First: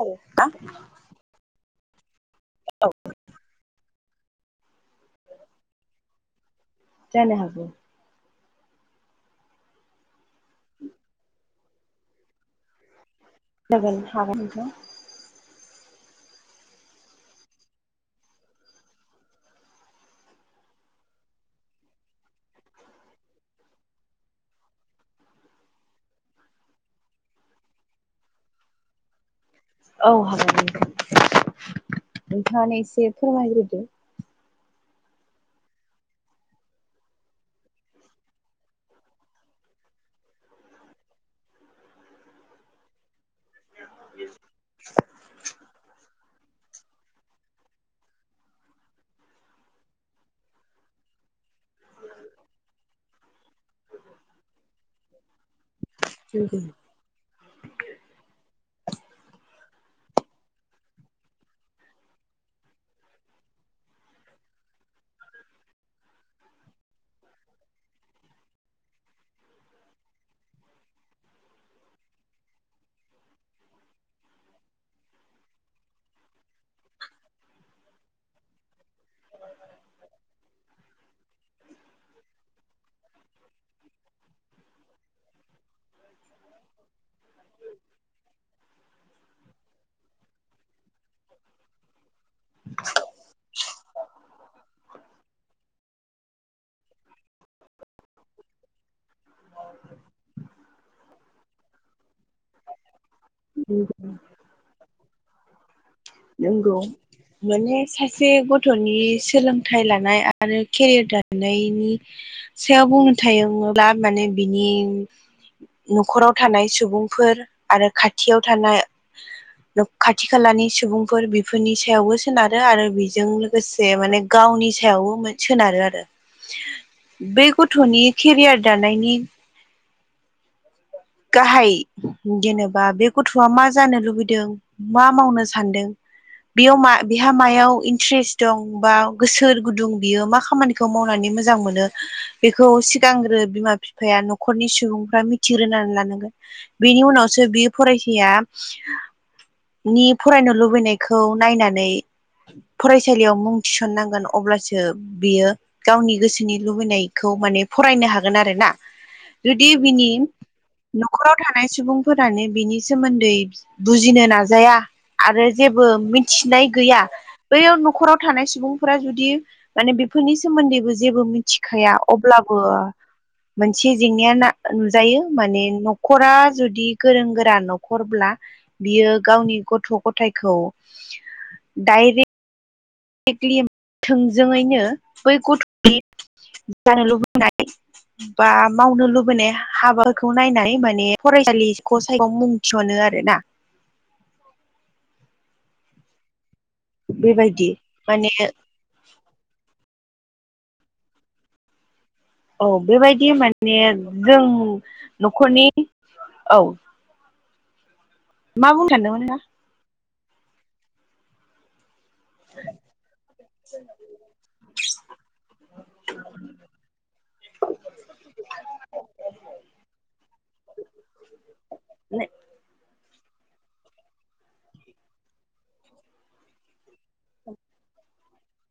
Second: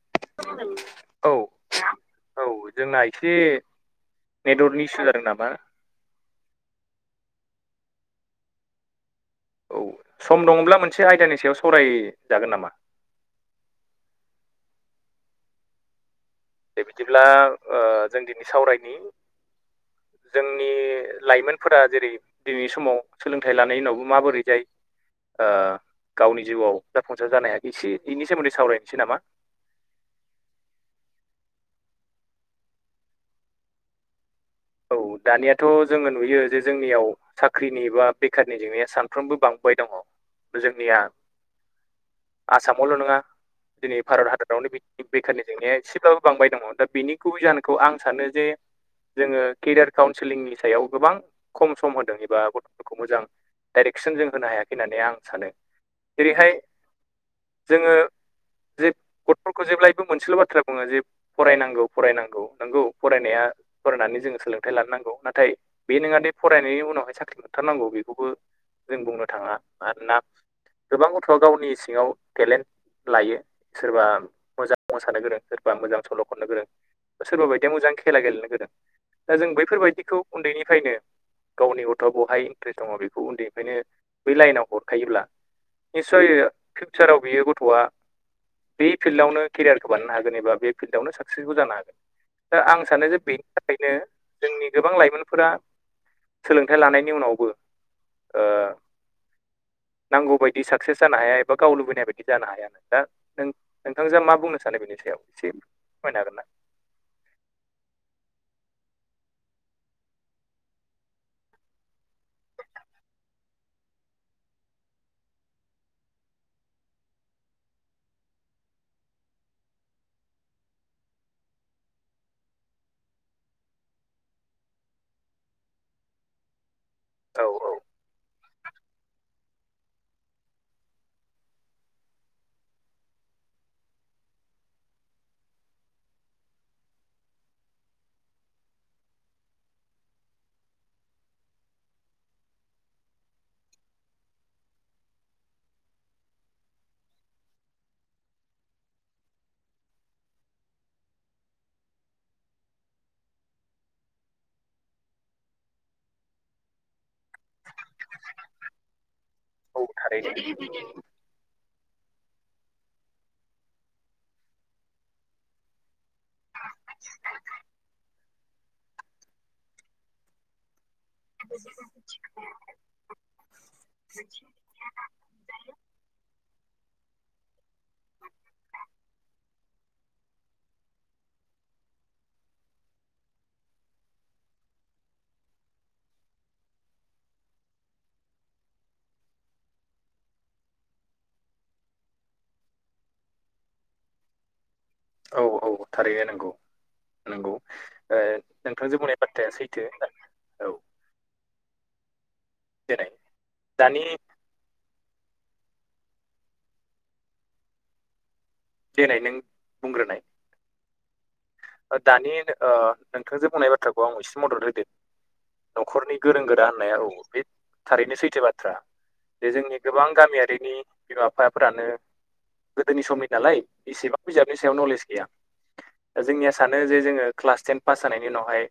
औ ना औ औ जोंना एसे नेटवर्कनि इसु जादों नामा? जानो हागौ औ सम दङब्ला मोनसे आयदानि सायाव सावरायजागोन नामा? जागोन हागोन दे बिदिब्ला ओ जों दिनै सावरायनि जोंनि लाइमोनफोरा जेरै दिनैनि समाव सोलोंथाइ लानाय उनावबो माबोरै जायो ओ गावनि जिउआव जाफुंसार जानो हायाखिसै इनि सोमोन्दै सावरायनोसै नामा? औ हागोन नोंथाङानो एसे फोरमायग्रोदो। औ दानियाथ जोङो नुयो जे जोंनियाव साख्रिनि बा बेखारनि जेंनाया सानफ्रोमबो बांबोबाय दङ जोंनिया आसामावल' नोङा दिनै भारत हादोदावनो बिद बेखारनि जेंनाया एसेब्लाबो बांबाय दङ दा बेनि गुबै जाहोनखौ आं सानो जे जोङो केरियार काउन्सेलिंनि सायाव गोबां खम सम होदों एबा गथ'फोरखौ मोजां डाइरेक्सन जों होनो हायाखै होननानै आं सानो। जेरैहाय जोङो जे गथफोरखौ जेब्लायबो मोनसेल' बाथ्रा बुङो जे फरायनांगौ फरायनांगौ नंगौ फरायनाया फरायनानै जोङो सोलोंथाइ लानो नांगौ। नाथाय बे नङा दे फरायनायनि उनावहाय साख्रि मोनथारनांगौ बेखौबो जों बुंनो थाङा मानोना गोबां गथ'आ गावनि सिङाव टेलेन्ट लायो सोरबा मोजां मोसानो गोरों, सोरबा मोजां सल' खननो गोरों, सोरबा बायदिया मोजां खेला गेलेनो गोरों। दा जों बैफोरबायदिखौ उन्दैनिफ्रायनो गावनि गथ'आ बहाय इन्ट्रेस्ट दङ बेखौ उन्दैनिफ्रायनो बै लाइनाव हरखायोब्ला निस्सय फिउचाराव बियो गथ'आ बे फिल्डआवनो केरियारखौ बानायनो हागोन एबा बे फिल्डआवनो साक्सेसफुल जानो हागोन दा आं सानो जे बे नो जोंनि गोबां लाइमोनफोरा सोलोंथाइ लानायनि उनावबो ओ नांगौ बायदि साक्सेस जानो हाया एबा गाव लुबैनाय बायदि जानो हाया दा नों नोंथांजोआ मा बुंनो सानो बेनि सायाव एसे फोरमायनो हागोन ना? नोंगौ। जियान जाया सासे गथ'नि सोलोंथाइ लानाय आरो केरियार दानायनायनि सायाव बुंनो थायोब्ला माने बिनि न'खराव थानाय सुबुंफोर आरो खाथियाव थाना खाथि खालानि सुबुं फोर बेफोरनि सायावबो सोनारो आरो बेजों लोगोसे माने गावनि सायावबो सोनारो आरो। [inaudible] औ बेै औ गथ'नि केरियार दानायनि गाहाय जेनोबा बे गथ'आ मा जानो लुबैदों मा मावनो सानदों बेयाव बेहा मायाव इन्ट्रेस दं बा गोसो गुदुं बियो मा खामानि खौ मावनानै मोजां मोनो बेखौ सिगांग्रो बिमा बिफाया न'खरनि सुबुंफ्रा मिथिग्रोना लानांगोन बेनि उनावसो बे फरायसाया नि फरायनो लुबैनायखौ नायनानै फरायसालियाव मुं थिसननांगोन अब्लासो बियो गावनि गोसोनि लुबैनाय खौ माने फरायनो हागोन आरो ना जुदि औ बिनि [inaudible] न'खराव थानाय सुबुंफोरानो बिनि सोमोन्दै बुजिनो नाजाया आरो जेबो मिन थिनाय गैया बैयो न'खराव थानाय सुबुंफोरा जुदि माने बेफोरनि सोमोन्दैबो जेबो मिथिखाया अब्लाबो मोनसे जेंनाया नुजायो माने न'खरा जुदि गोरों गोरा न'खरब्ला बियो गावनि गथ' गथायखौ डाइरेक्ट कलि थोंजोङैनो बै गथ'नि जानो लुबैनाय बा मावनो लुबैनाय हाबाखौ नायनानै माने फरायसालिखौ सायख मुं थिसनो आरो ना। औ औ थारैनो नोंगौ नोंगौ बेबायदि ओ माने नोंथां जे बुंनाय बाथ्राया सैथो। औ औ देनाय बेबायदि माने दानि जों न'खरनि औ। मा बुंनो देनाय सानदोंमोन नों ना बुंग्रोनाय। ओ दानि ओ नोंथांजे ओ बुंनाय बाथ्राखौ आं एसे मदद होदो। न'खरनि गोरों गोरा होननाया औ बे थारैनो सैथो बाथ्रा। जे जोंनि गोबां गामियारिनि बिमा बिफाफोरानो गोदोनि सम नालाय इसेबां बिजाबनि सायाव नलेज गैया दा जोंनिया सानो जे जोङो क्लास टेन पास जानायनि उावहाय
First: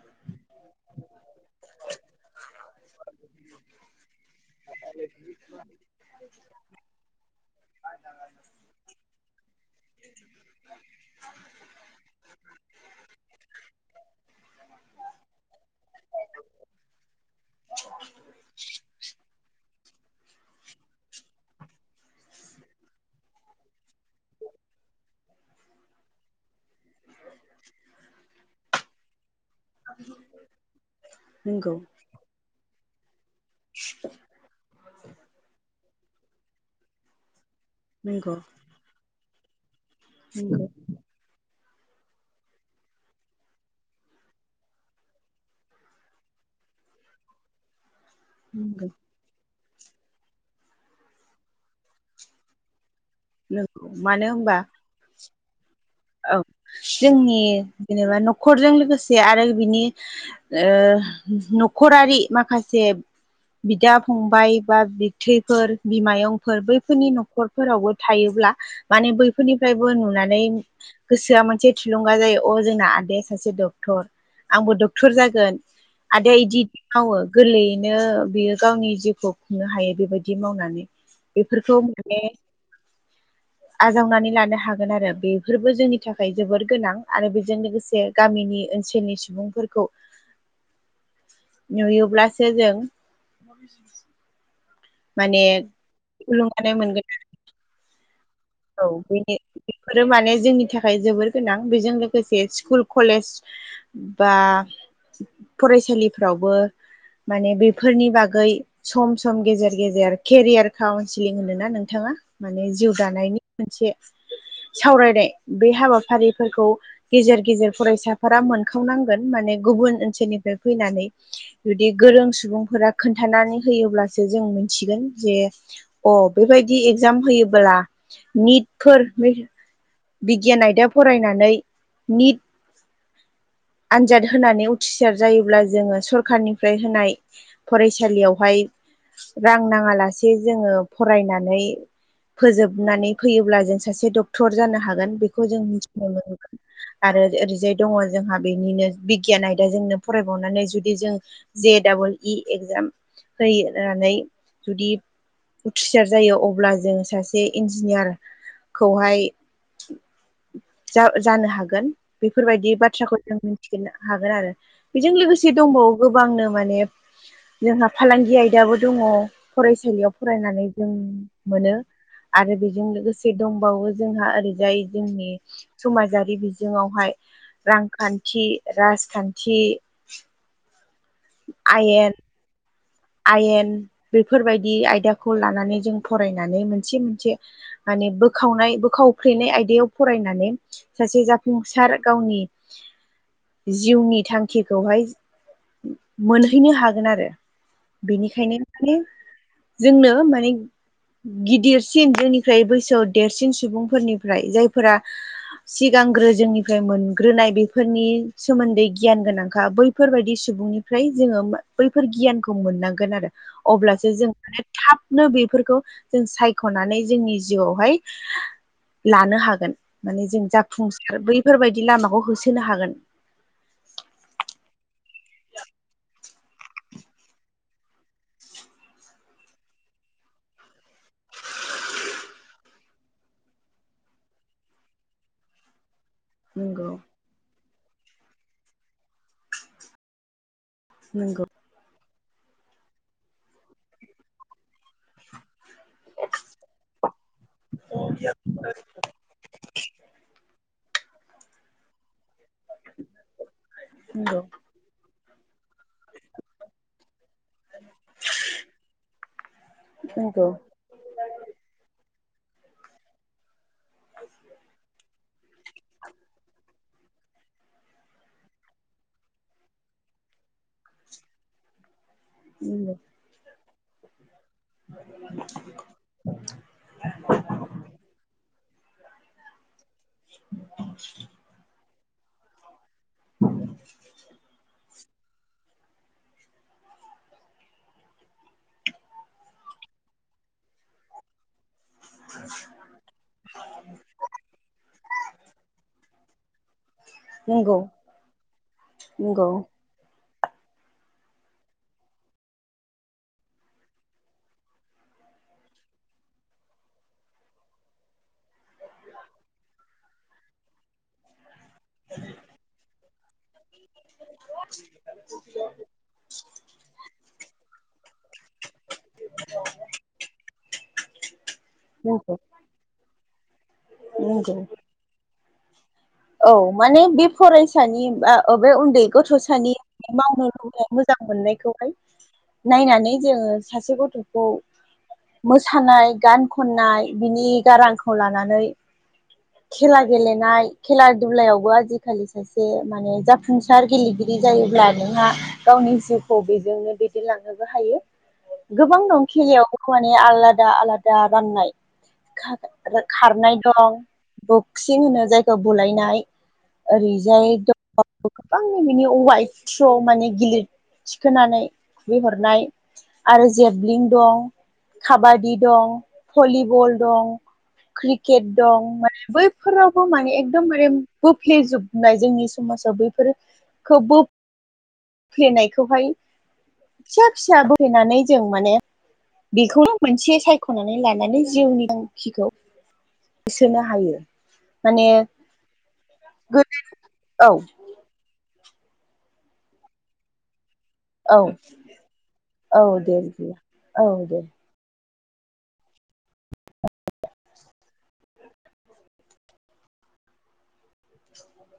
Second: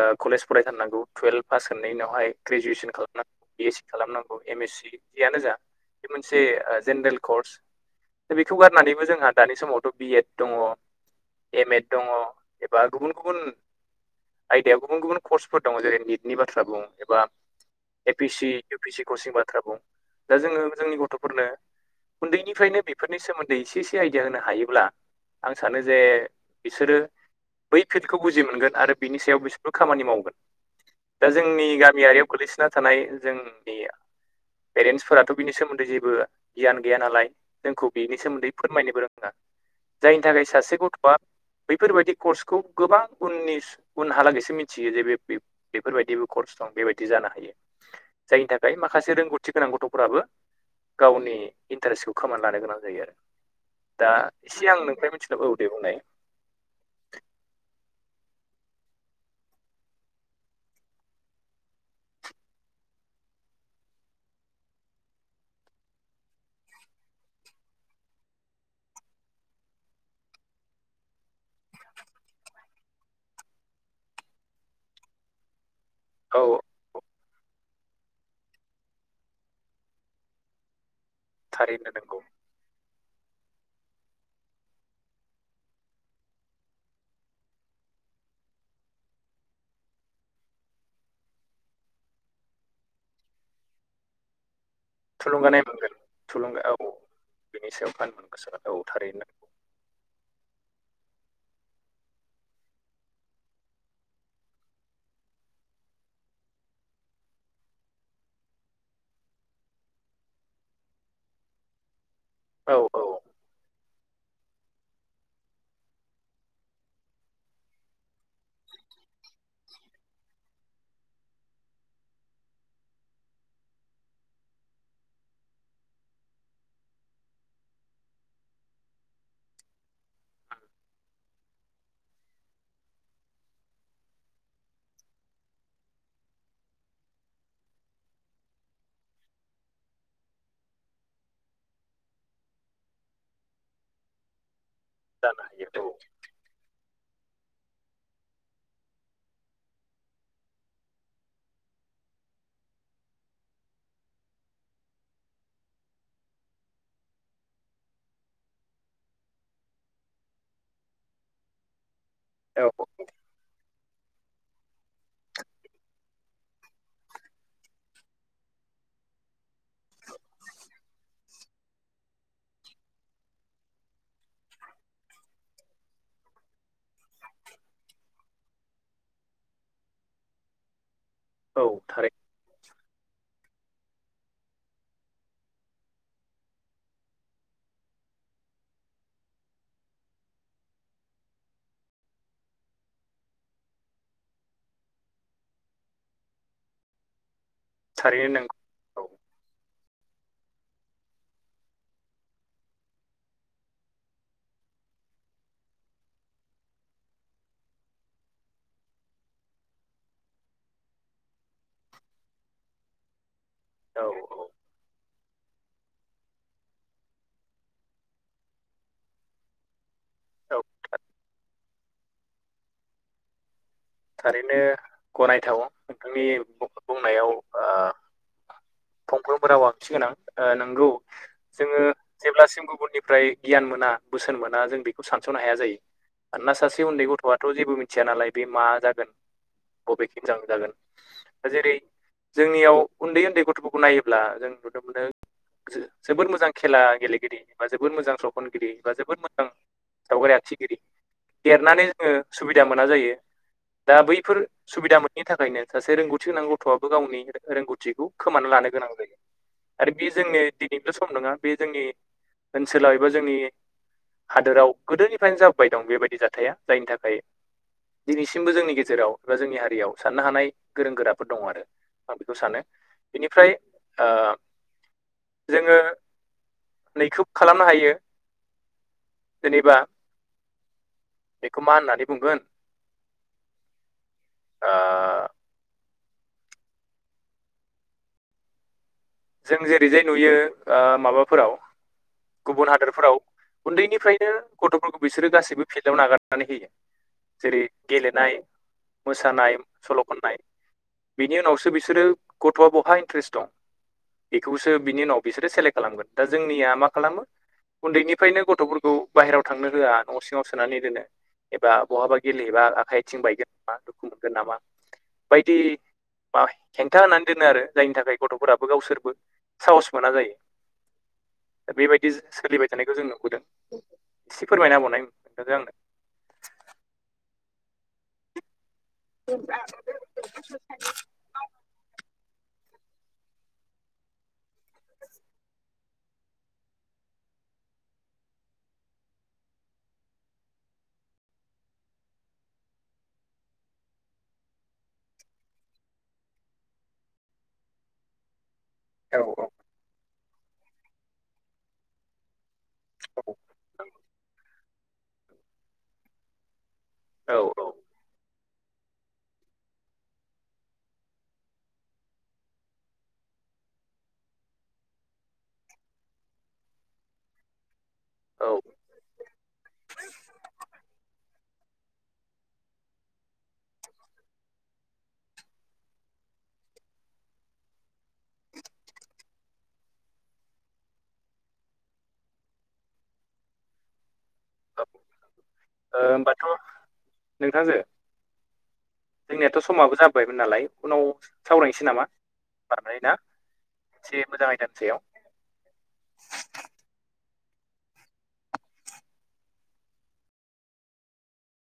ओ कलेज फरायथारनांगौ टुवेल्भ पास होननायनि उनावहाय ग्रेजुवेसन खालामनांग बि एस सि खालामनांगौ एम एस सि जियानो जा बे मोनसे जेनेरेल कर्स। खौ गारनानैबो जोंहा दानि समावथ' बिएद दङ। एम एड दङ एबा गुबुन गुबुन आयदायाव गुबुन गुबुन कर्सफोर दङ जेरै निटनि बाथ्रा बुं एबा A P C U P C कर्चनि बाथ्रा बुं दा जोङो जोंनि गथ'फोरनो उन्दैनिफ्रायनो बेफोर नि सोमोन्दै इसे इसे आइडिया होनो हायोब्ला आं सानो जे बिसोरो बै फिलदखौ बुजि मोनगोन आरो बिनि सायाव बिस राव खामानि मावहोगोन दा जोंनि नंगौ गामियारियाव गोलैसोना थानाय जों बे पेरेन्सफोराथ' बिनि सोमोन्दै जेबो गियान गैया नालाय जोंखौ बेनि नंगौ सोमोन्दै फोरमायनोबो रोङा जायनि थाखाय सासे गथ' बा बैफोरबायदि कर्सखौ गोबां उननि स उनहालागैसो मिथियो जे बेब-बेब-बेफोरबायदिबो कर्स दं बेबायदि जानो हायो जायनि थाखाय नंगौ माखासे रोंगौथि गोनां गथ'फोराबो गावनि इन्टारेस्टखौ खोमाना लानो गोनां जायो आरो नंगौ दा मानो होनबा एसे आं नोंफ्राय मिथिनो औ दे बुंनाय औ जोंनि जेनेबा न'खरजों लोगोसे आरो बिनि ओ न'खरारि माखासे बिदा फंबाय बा बिथैफोर बिमायंफोर बैफोरनि न'खरफोरावबो थायोब्ला माने बैफोरनिफ्रायबो नुनानै गोसोआ मोनसे थुलुंगा जायो अ जोंना आदाया सासे डक्टर आंबो डक्टर जागोन आदाया औ इदि मावो गोरलैयैनो बियो गावनि जिउखौ खुंनो हायो बेबायदि मावनानै बेफोरखौ थारैनो नंगौ माने आजावनानै लानो हागोन आरो बे फोरबो जोंनि थाखाय जोबोर गोनां आरो बेजों लोगोसे गामिनि ओनसोलनि सुबुंफोरखौ [inaudible] नुयोब्लासो जों [inaudible] माने थुलुंगानाय मोनगोन थुलुंगा थुलुंगानाय औ मोनगोन बिनि सायाव फान मोन औ बे बेफोरो माने जोंनि थाखाय जोबोर गोनां बेजों लोगोसे स्कुल कलेज बा फरायसालिफ्रावबो माने बेफोरनि बागै सम सम गेजेर गेजेर खेरियार काउन्सिलिं होनोना नोंथाङा माने औ जिउ औ दानायनि मोनसे सावरायनाय बे हाबाफारिफोरखौ गेजेर गेजेर फरायसाफोरा मोनखावनांगोन माने गुबुन ओनसोलनिफ्राय फैनानै जुदि गोरों सुबुंफोरा खोन्थानानै होयोब्लासो जों मोनथिगोन जे अ बेबायदि एगजाम होयोबोला निटफोर बिगियान आयदा फरायनानै निट आनजाद होनानै उथिसार जायोब्ला जोङो सरखारनिफ्राय होनाय फरायसालियावहाय रां नाङा लासे जोङो फरायनानै फोजोबनानै फैयोब्ला जों सासे डक्टर जानो हागोन गोन जानो बेखौ जों हायो मिथि आरो ओरैजाय दङ जोंहा बेनिनो बिगियान आयदाजोंनो फरायबावनानै जुदि जों जे डाबल इ एक्जाम फै होनानै जुदि उथ्रिसार जायो अब्ला जों सासे इन्जिनियारखौहाय जा जानो हागोन औ बेफोरबायदि बाथ्राखौ फिनो हागोन आरो बेजों लोगोसे दंबावो गोबांनो माने जोंहा फालांगि आयदाबो दङ फरायसालियाव फरायनानै जों मोनो आरो बेजों लोगोसे दंबावो जोंहा ओरैजाय जोंनि समाजारि बिजोङावहाय खान्थि राजखान्थि औ आयेन थारै। आयेन बेफोरबायदि आयदाखौ लानानै जों फरायनानै मोनसे मोनसे माने बोखावनाय बोखावफ्लेनाय आयदायाव फरायनानै सासे जाफुंसार गावनि जिउनि थांखिखौहाय मोनहैनो हागोन आरो थारैनो बेनिखायनो माने नोंगौ जोंनो माने गिदिरसिन जोंनिफ्राय बैसोआव देरसिन सुबुंफोरनिफ्राय जायफोरा सिगांग्रो जोंनिफ्राय मोनग्रोनाय बेफोरनि सोमोन्दै गियान गोनांखा बैफोरबायदि सुबुंनि फ्राय जोङो मा बैफोर गियानखौ मोननांगोन आरो औ अब्लासो जों माने थाब नो बेफोरखौ जों सायख'नानै जोंनि जिउआवहाय लानो हागोन माने जों औ जाफुंसार बैफोरबायदि लामाखौ होसोनो हागोन थारैनो गनायथाव नोंथांनि बुं बुंनायाव ओ फंफ्रोमबो राव आ थिगोनां ओ नोंगौ जोङो जेब्लासिम गुबुननिफ्राय गियान मोना बोसोन मोना जों बेखौ सानस'नो हाया जायो। मानोना सासे नंगौ उन्दै गथ'आथ' जेबो मिथिया नालाय बे मा जागोन बबेखिजां जागोन नोंगौ। दा जेरै जोंनियाव उन्दै उन्दै गथ'फोरखौ नायोब्ला जों नुनो मोनो जो जोबोद मोजां खेला गेलेगिरि बा जोबोद मोजां सावखुनगिरि बा जोबोद मोजां सावगारि आखिगिरि देरनानै जोङो सुबिदा मोना जायो दा बैफोर नंगौ सुबिदा मोननि थाखायनो सासे रोंगौथि गोनां गथ'आबो गावनि रोंगौथिखौ खोमा लानो गोनां जायो आरो बे जोंनि नंगौ नैल' सम नङा बे जोंनि ओनसोलाव एबा जोंनि हादोराव गोदोनि फ्रायानो जाबोबाय दं बेबायदि जाथाया जायनि थाखाय दिनैसिमबो जोंनि गेजेराव एबा जोंनि हारियाव साननो हानाय गोरों गोराफोर दङ आरो आं बेखौ सानो उम बेनिफ्राय ओ जोङो नैखोब खालामनो हायो। जेनेबा [inaudible] बेखौ मा होननानै बुंगोन ओ जों जेरैजाय नुयो ओ माबाफोराव गुबुन हादरफोराव उन्दैनिफ्रायनो गथ'फोरखौ बिसोरो गासैबो फिल्डआव नागारनानै होयो जेरै नंगौ गेलेनाय नंगौ मोसानाय सल' खननाय बिनि उनावसो बिसोरो गथ'आ बहा इन्ट्रेस्ट दं। बेखौसो बिनि उनाव बिसोरो सेलेक्ट खालामगोन दा जोंनिया मा खालामो उन्दैनिफ्रायनो गथ'फोरखौ बाहेरायाव थांनो होआ न' सिङाव सोनानै दोनो एबा बहाबा गेलेहैबा आखाइ आथिं बायगोन नामा दुखु मोनगोन नामा। बायदि मा हेंथा होनानै दोनो आरो जायनि थाखाय गथ'फोराबो गावसोर साहस मोना जायो। दा बेबायदि नंगौ सोलिबाय थानायखौ जों नुबोदों एसे नंगौ फोरमायनाबावनाय खोनथादों आंनो औ माने बे फरायसानि बा बे उन्दै गथ'सानि मावनो लुबैनाय मोजां मोननायखौहाय नायनानै जोङो सासे गथ'खौ मोसानाय गान खननाय बिनि गारांखौ लानानै खेला गेलेनाय खेला दुलायावबो आजिखालि सासे माने जाफुंसार गेलेगिरि जायोब्ला नोंहा गावनि जिउखौ बेजोंनो दैदेनलांनोबो हायो। गोबां दं आंनो औ खेलायाव माने आलादा आलादा राननायखागोन आरो औ खारनाय दं बक्सिं होनो जायखौ बुलायनाय औ ओरैजाय गोबां बिनि वाइभ थ्रु माने गिलिर थिखोनानै खुबैहरनाय आरो जेबलिं दं काबादि दं भलिबल दं क्रिकेट औ दं माने बैफोरावबो माने एकदमारे बोफ्लेेजोबनाय जोंनि समाजाव बैफोरफोरखौ ब फेनायखौहाय फिसा फिसा बोहैनानै जों माने बेखौनो मोनसे सायख'नानै लानानै जिउनि थांखिखौ होसोनो हायो माने ओ होनोमबाथ' औ नोंथांजो जोंनियाथ' समाबो जाबोबायमोन नालाय उनाव औ सावरायनोसै नामा औ बारमनानै ना दे बिदिब्ला औ एसे दे मोजां आयदा ज [unintelligible]